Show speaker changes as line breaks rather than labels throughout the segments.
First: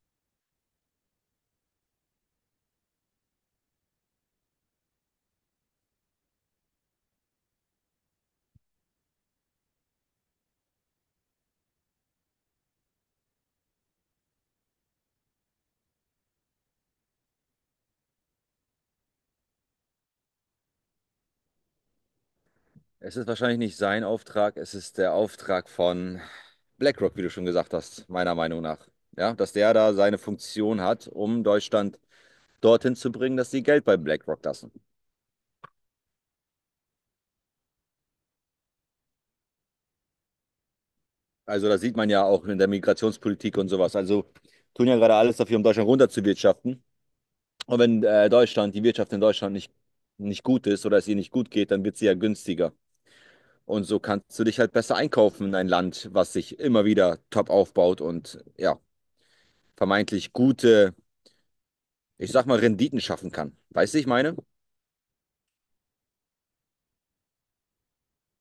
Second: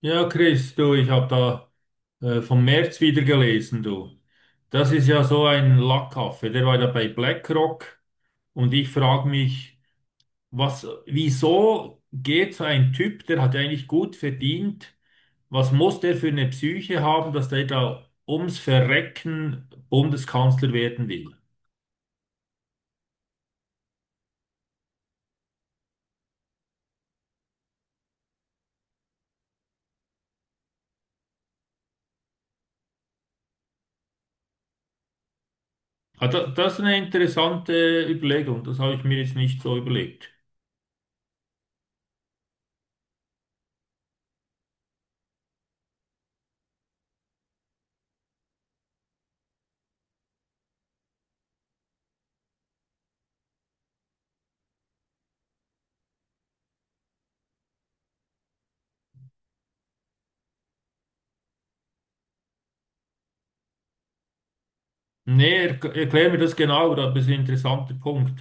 Ja, Chris, du, ich habe da vom März wieder gelesen, du. Das ist ja so ein Lackaffe, der war da bei BlackRock und ich frage mich, was, wieso geht so ein Typ, der hat ja eigentlich gut verdient, was muss der für eine Psyche haben, dass der da ums Verrecken Bundeskanzler werden will?
Es ist wahrscheinlich nicht sein Auftrag, es ist der Auftrag von BlackRock, wie du schon gesagt hast, meiner Meinung nach. Ja, dass der da seine Funktion hat, um Deutschland dorthin zu bringen, dass sie Geld bei BlackRock lassen.
Ah, das ist eine interessante Überlegung, das habe ich mir jetzt nicht so überlegt.
Also das sieht man ja auch in der Migrationspolitik und sowas. Also tun ja gerade alles dafür, um Deutschland runterzuwirtschaften. Und wenn Deutschland, die Wirtschaft in Deutschland nicht gut ist oder es ihr nicht gut geht, dann wird sie ja günstiger. Und so kannst du dich halt besser einkaufen in ein Land, was sich immer wieder top aufbaut und ja, vermeintlich gute, ich sag mal, Renditen schaffen kann. Weißt du, ich meine?
Nee, er, erklär mir das genau, aber das ist ein interessanter Punkt.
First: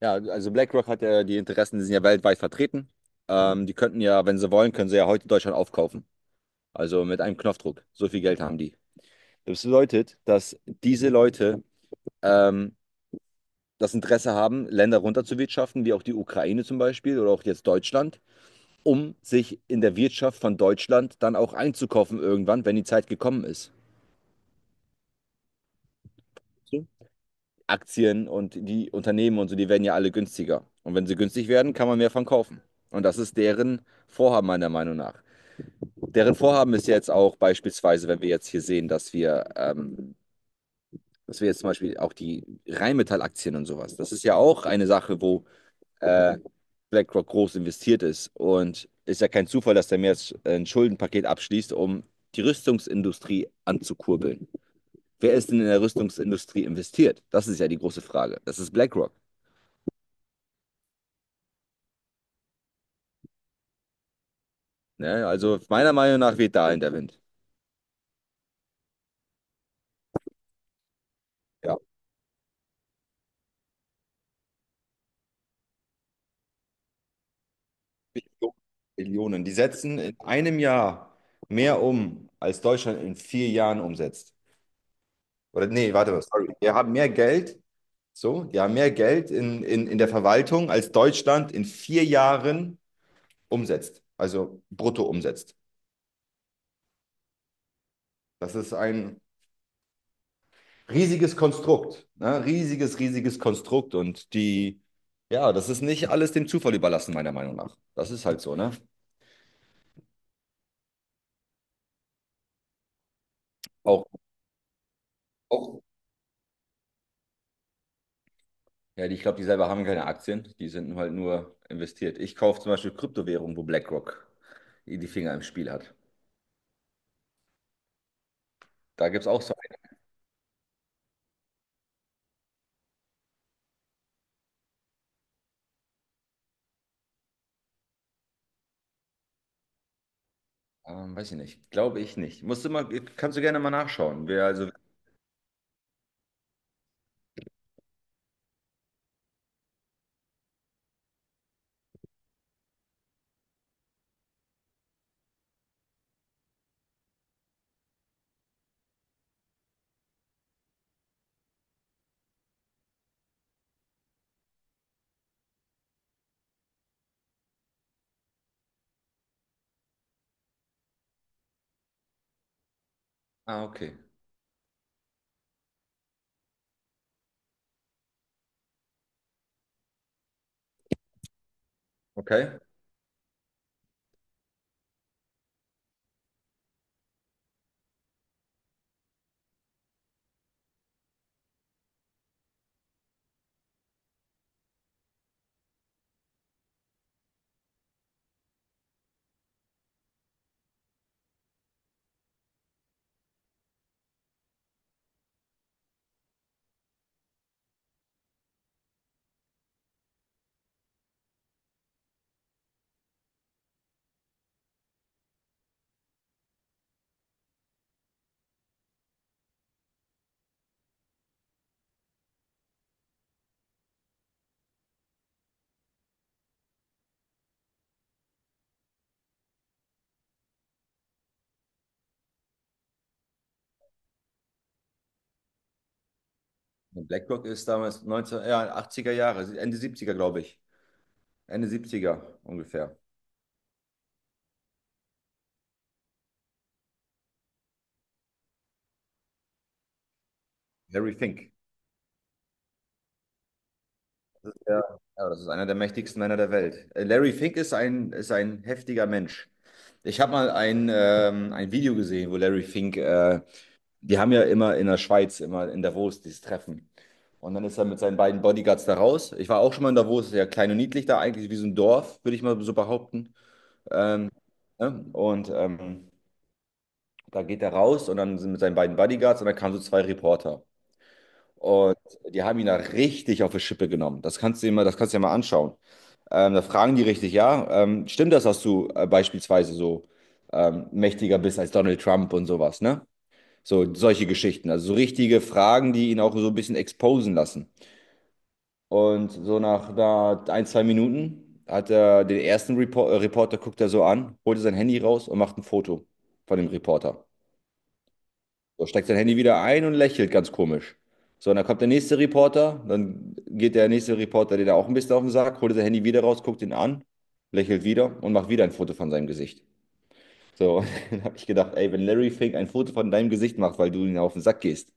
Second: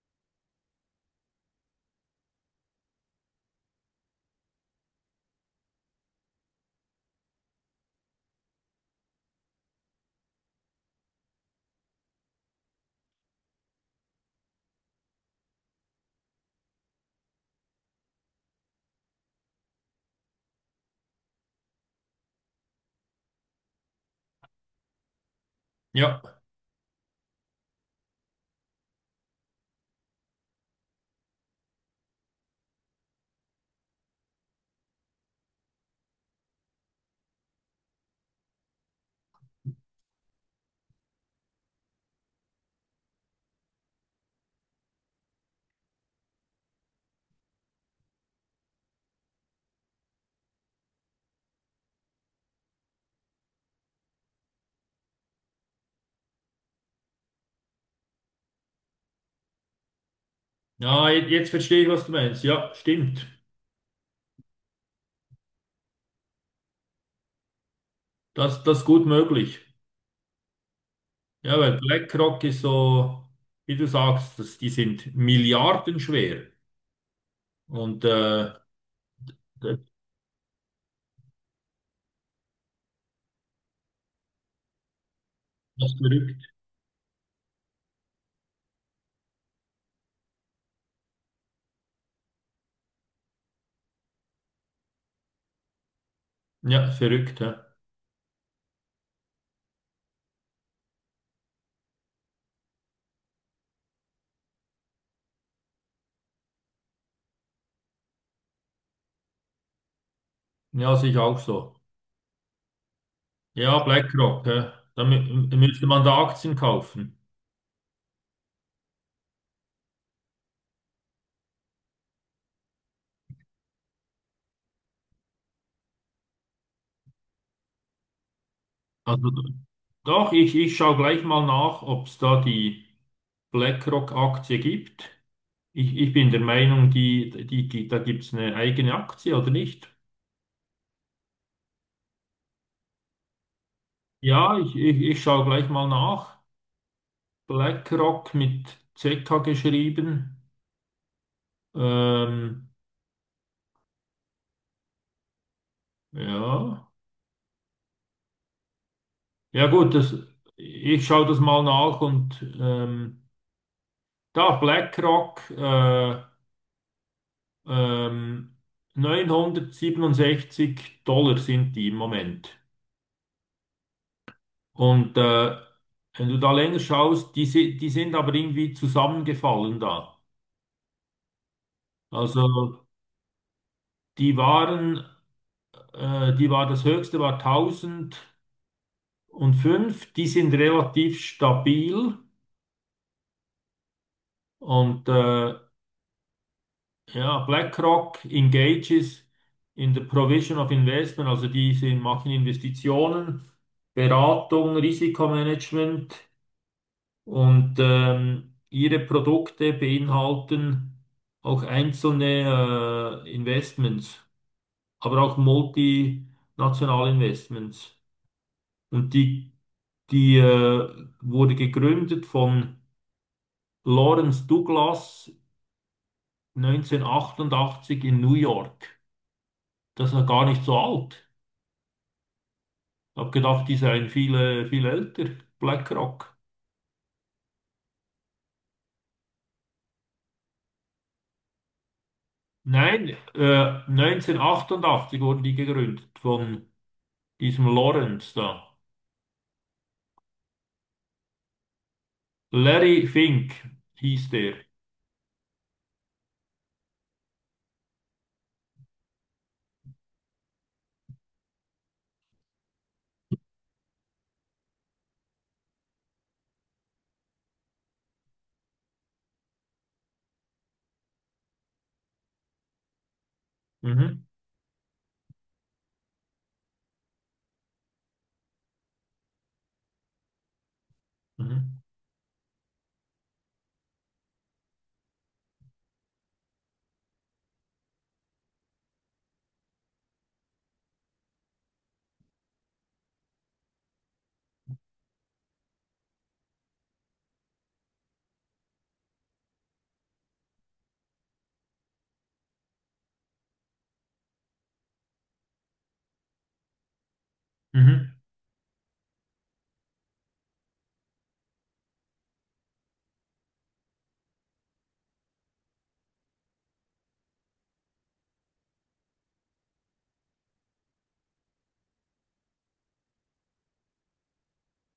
Ja, also BlackRock hat ja die Interessen, die sind ja weltweit vertreten. Die könnten ja, wenn sie wollen, können sie ja heute Deutschland aufkaufen. Also mit einem Knopfdruck. So viel Geld haben die. Das bedeutet, dass diese Leute ähm, das Interesse haben, Länder runterzuwirtschaften, wie auch die Ukraine zum Beispiel oder auch jetzt Deutschland, um sich in der Wirtschaft von Deutschland dann auch einzukaufen irgendwann, wenn die Zeit gekommen ist.
Ja.
So, Aktien und die Unternehmen und so, die werden ja alle günstiger. Und wenn sie günstig werden, kann man mehr von kaufen. Und das ist deren Vorhaben meiner Meinung nach. Deren Vorhaben ist jetzt auch beispielsweise, wenn wir jetzt hier sehen, dass wir jetzt zum Beispiel auch die Rheinmetall-Aktien und sowas, das ist ja auch eine Sache, wo äh, BlackRock groß investiert ist. Und ist ja kein Zufall, dass der mir jetzt ein Schuldenpaket abschließt, um die Rüstungsindustrie anzukurbeln. Wer ist denn in der Rüstungsindustrie investiert? Das ist ja die große Frage. Das ist BlackRock.
Ja, jetzt verstehe ich, was du meinst. Ja, stimmt.
Ne? Also meiner Meinung nach weht da in der Wind.
Das ist gut möglich. Ja, weil
Ja,
BlackRock ist so, wie du sagst, das, die sind milliardenschwer. Und
Millionen. Millionen. Die
das
setzen in einem Jahr mehr um, als Deutschland in vier Jahren umsetzt. Oder nee,
ist
warte mal,
verrückt.
sorry. Wir haben mehr Geld, so, die haben mehr Geld in der Verwaltung, als Deutschland in vier Jahren umsetzt. Also brutto umsetzt.
Ja, verrückt. Ja,
Das ist ein riesiges Konstrukt. Ne? Riesiges, riesiges Konstrukt. Und die, ja, das ist nicht alles dem Zufall überlassen, meiner Meinung nach. Das ist halt so, ne?
ja sehe ich auch so. Ja,
Auch,
BlackRock. Ja. Da
auch
müsste man da Aktien kaufen.
Ja, die, ich glaube, die selber haben keine Aktien, die sind halt nur investiert. Ich kaufe zum Beispiel Kryptowährungen, wo BlackRock die Finger im Spiel hat. Da gibt es
Also
auch so
doch, ich schaue gleich mal nach, ob es da die BlackRock-Aktie gibt. Ich bin der Meinung, da gibt es eine eigene Aktie oder nicht.
einen, weiß ich nicht, glaube ich nicht. Musst du mal, kannst du gerne mal nachschauen. Wer
Ja,
also,
ich schaue gleich mal nach. BlackRock mit ZK geschrieben. Ähm, ja. Ja gut, das, ich schaue das mal nach und da BlackRock ähm, $967 sind die im Moment.
ah, okay,
Und wenn du da länger schaust, die, die sind aber irgendwie zusammengefallen da. Also
okay.
die waren, die war das höchste war 1000 und fünf, die sind relativ stabil und ja, BlackRock engages in the provision of investment, also die sind, machen Investitionen, Beratung, Risikomanagement und ihre Produkte beinhalten auch einzelne Investments, aber auch multinationale Investments. Und die, die wurde gegründet von Lawrence Douglas 1988 in New York. Das ist noch gar nicht so alt. Ich habe gedacht, die seien viele, viel älter. BlackRock.
BlackRock ist damals 19, ja, 80er Jahre, Ende 70er, glaube ich. Ende 70er ungefähr.
Nein, 1988 wurden die gegründet von diesem Lawrence da.
Larry Fink.
Larry Fink hieß der.
Ja, ja, das ist einer der mächtigsten Männer der Welt. Larry Fink ist ein heftiger Mensch. Ich habe mal ein Video gesehen, wo Larry Fink die haben ja immer in der Schweiz, immer in Davos, dieses Treffen. Und dann ist er mit seinen beiden Bodyguards da raus. Ich war auch schon mal in Davos, ist ja klein und niedlich da, eigentlich wie so ein Dorf, würde ich mal so behaupten.
Mhm,
Ähm, ne? Und da geht er raus und dann sind mit seinen beiden Bodyguards und dann kamen so zwei Reporter.
mhm,
Und die haben ihn da richtig auf die Schippe genommen. Das kannst du dir mal anschauen. Da fragen die richtig, ja, stimmt das, dass du beispielsweise so mächtiger bist als Donald Trump und sowas, ne? So, solche Geschichten. Also so richtige Fragen, die ihn auch so ein bisschen exposen lassen. Und so nach da ein, zwei Minuten hat er den ersten Reporter, guckt er so an, holt sein Handy raus und macht ein Foto von dem Reporter.
mhm.
So, steckt sein Handy wieder ein und lächelt ganz komisch. So, und dann kommt der nächste Reporter, dann geht der nächste Reporter, den er auch ein bisschen auf den Sack, holt sein Handy wieder raus, guckt ihn an, lächelt wieder und macht wieder ein Foto von seinem Gesicht. So, dann habe ich gedacht, ey, wenn Larry Fink ein Foto von deinem Gesicht macht, weil du ihn auf den Sack gehst,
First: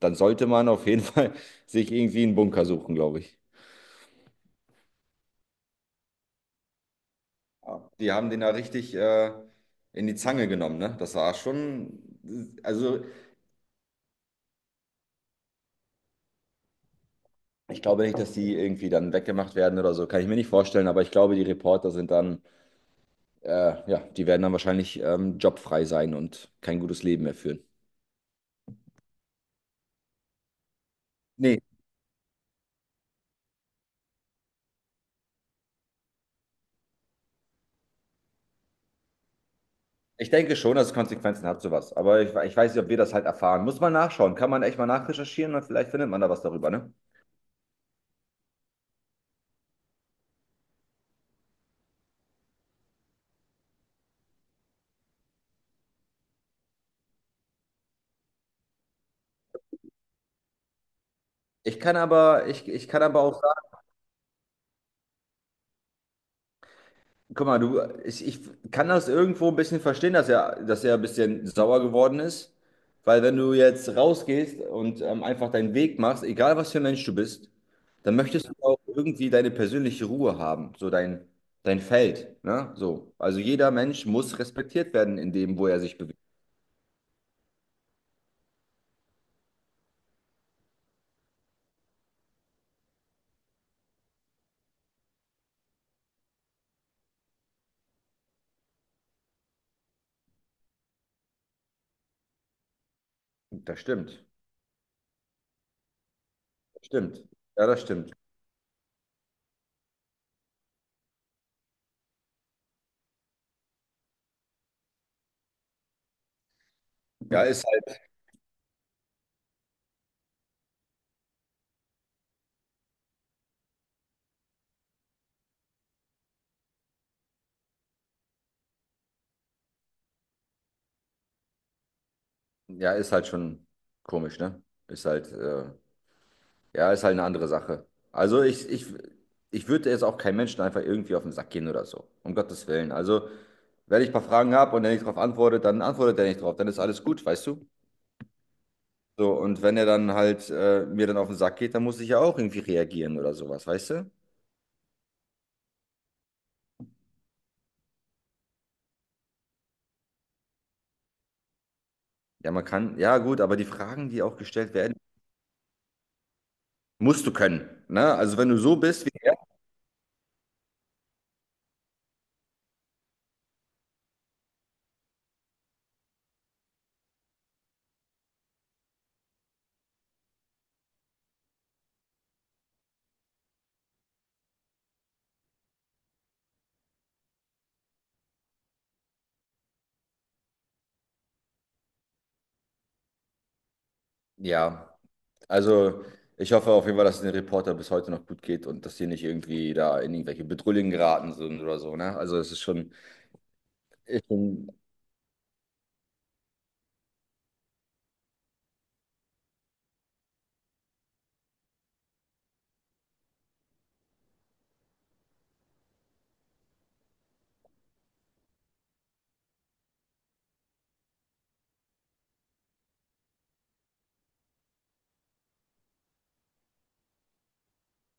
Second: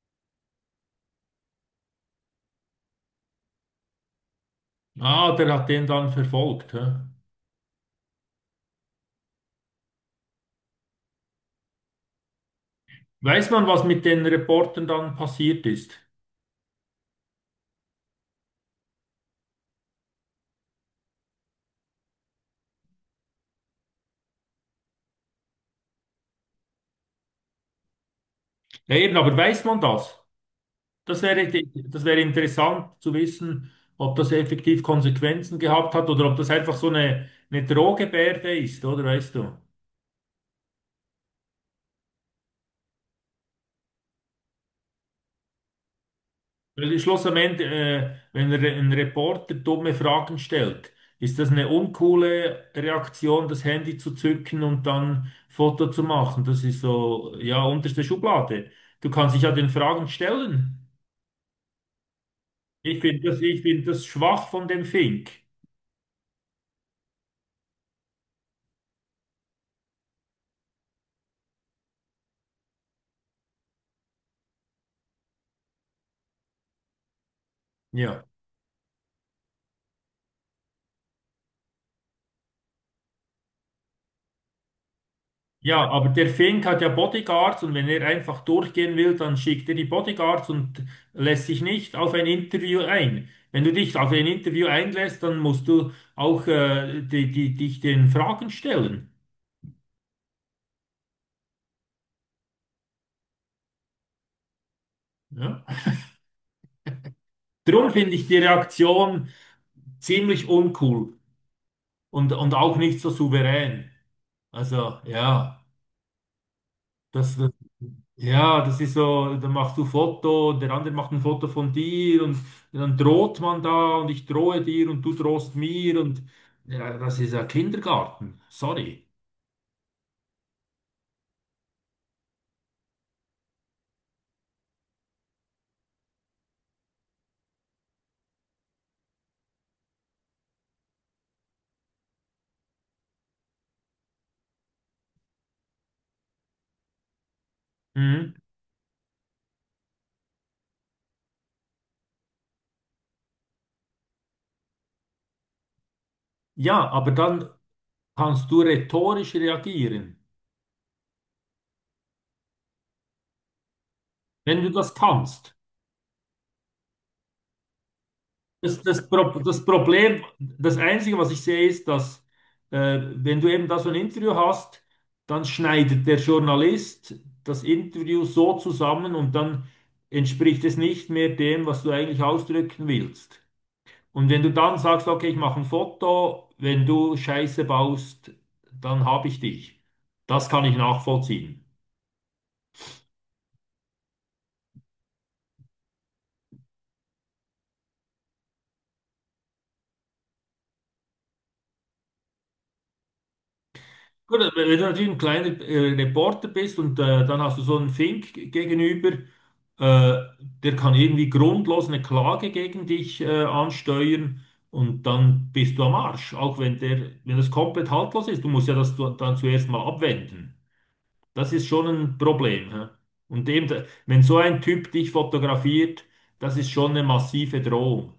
dann sollte man auf jeden Fall sich irgendwie einen Bunker suchen, glaube ich.
Ah, der hat den dann verfolgt. Hä?
Ja, die haben den da richtig in die Zange genommen, ne? Das war schon, also
Weiß man, was mit den Reportern dann passiert ist?
ich glaube nicht, dass die irgendwie dann weggemacht werden oder so, kann ich mir nicht vorstellen, aber ich glaube, die Reporter sind dann, ja, die werden dann wahrscheinlich jobfrei sein und kein gutes Leben mehr führen.
Ja, eben, aber weiß man das? Das wäre,
Nee,
das wäre interessant zu wissen, ob das effektiv Konsequenzen gehabt hat oder ob das einfach so eine Drohgebärde ist, oder weißt du?
ich denke schon, dass es Konsequenzen hat, sowas. Aber ich weiß nicht, ob wir das halt erfahren. Muss man nachschauen, kann man echt mal nachrecherchieren und vielleicht findet man da was darüber,
Weil
ne?
im Schluss am Ende, wenn ein Reporter dumme Fragen stellt, ist das eine uncoole Reaktion, das Handy zu zücken und dann Foto zu machen. Das ist so, ja, unterste Schublade. Du kannst dich ja den Fragen stellen.
Ich kann aber, ich
Ich
kann aber
finde das,
auch
ich finde das schwach von dem Fink.
Guck mal, du, ich kann das irgendwo ein bisschen verstehen, dass er ein bisschen sauer geworden ist. Weil wenn du jetzt rausgehst und einfach deinen Weg machst, egal was für ein Mensch du bist, dann
Ja.
möchtest du auch irgendwie deine persönliche Ruhe haben, so dein Feld, ne? So. Also jeder Mensch muss respektiert werden in dem, wo er
Ja,
sich
aber
bewegt.
der Fink hat ja Bodyguards und wenn er einfach durchgehen will, dann schickt er die Bodyguards und lässt sich nicht auf ein Interview ein. Wenn du dich auf ein Interview einlässt, dann musst du auch dich den Fragen stellen.
Das stimmt.
Ja?
Stimmt. Ja, das
Darum
stimmt.
finde ich die Reaktion ziemlich uncool und auch nicht so souverän. Also ja, das.
Ja, ist halt,
Ja, das ist so, da machst du Foto, und der andere macht ein Foto von dir und dann droht man da und ich drohe dir und du drohst mir und ja, das ist ja Kindergarten, sorry.
ja, ist halt schon komisch, ne? Ist halt äh, Ja, ist halt eine andere Sache. Also ich würde jetzt auch keinem Menschen einfach irgendwie auf den Sack gehen oder so. Um Gottes Willen. Also, wenn ich ein paar Fragen habe und er nicht drauf antwortet, dann antwortet er nicht drauf. Dann ist alles gut, weißt du?
Mhm.
So, und wenn er dann halt mir dann auf den Sack geht, dann muss ich ja auch irgendwie reagieren oder sowas, weißt du?
Ja, aber dann kannst du rhetorisch reagieren,
Ja, man kann, ja gut, aber die Fragen, die auch
wenn du
gestellt
das
werden,
kannst.
musst du können. Ne? Also wenn du so
Das,
bist
das,
wie er,
Pro das Problem, das Einzige, was ich sehe, ist, dass wenn du eben da so ein Interview hast, dann schneidet der Journalist das Interview so zusammen und dann entspricht es nicht mehr dem, was du eigentlich ausdrücken willst. Und wenn du dann sagst, okay, ich mache ein Foto, wenn du Scheiße baust, dann habe ich dich. Das kann ich nachvollziehen.
ja. Also, ich hoffe auf jeden Fall, dass es den Reporter bis heute noch gut geht und dass die nicht irgendwie da in irgendwelche Bedrullien geraten sind oder so, ne? Also, es ist
Gut, wenn
schon
du natürlich ein kleiner Reporter bist und dann hast du so einen Fink gegenüber, äh, der kann irgendwie grundlos eine Klage gegen dich ansteuern und dann bist du am Arsch, auch wenn der, wenn das komplett haltlos ist. Du musst ja das dann zuerst mal abwenden. Das ist schon ein Problem. Hä? Und eben, wenn so ein Typ dich fotografiert, das ist schon eine massive Drohung.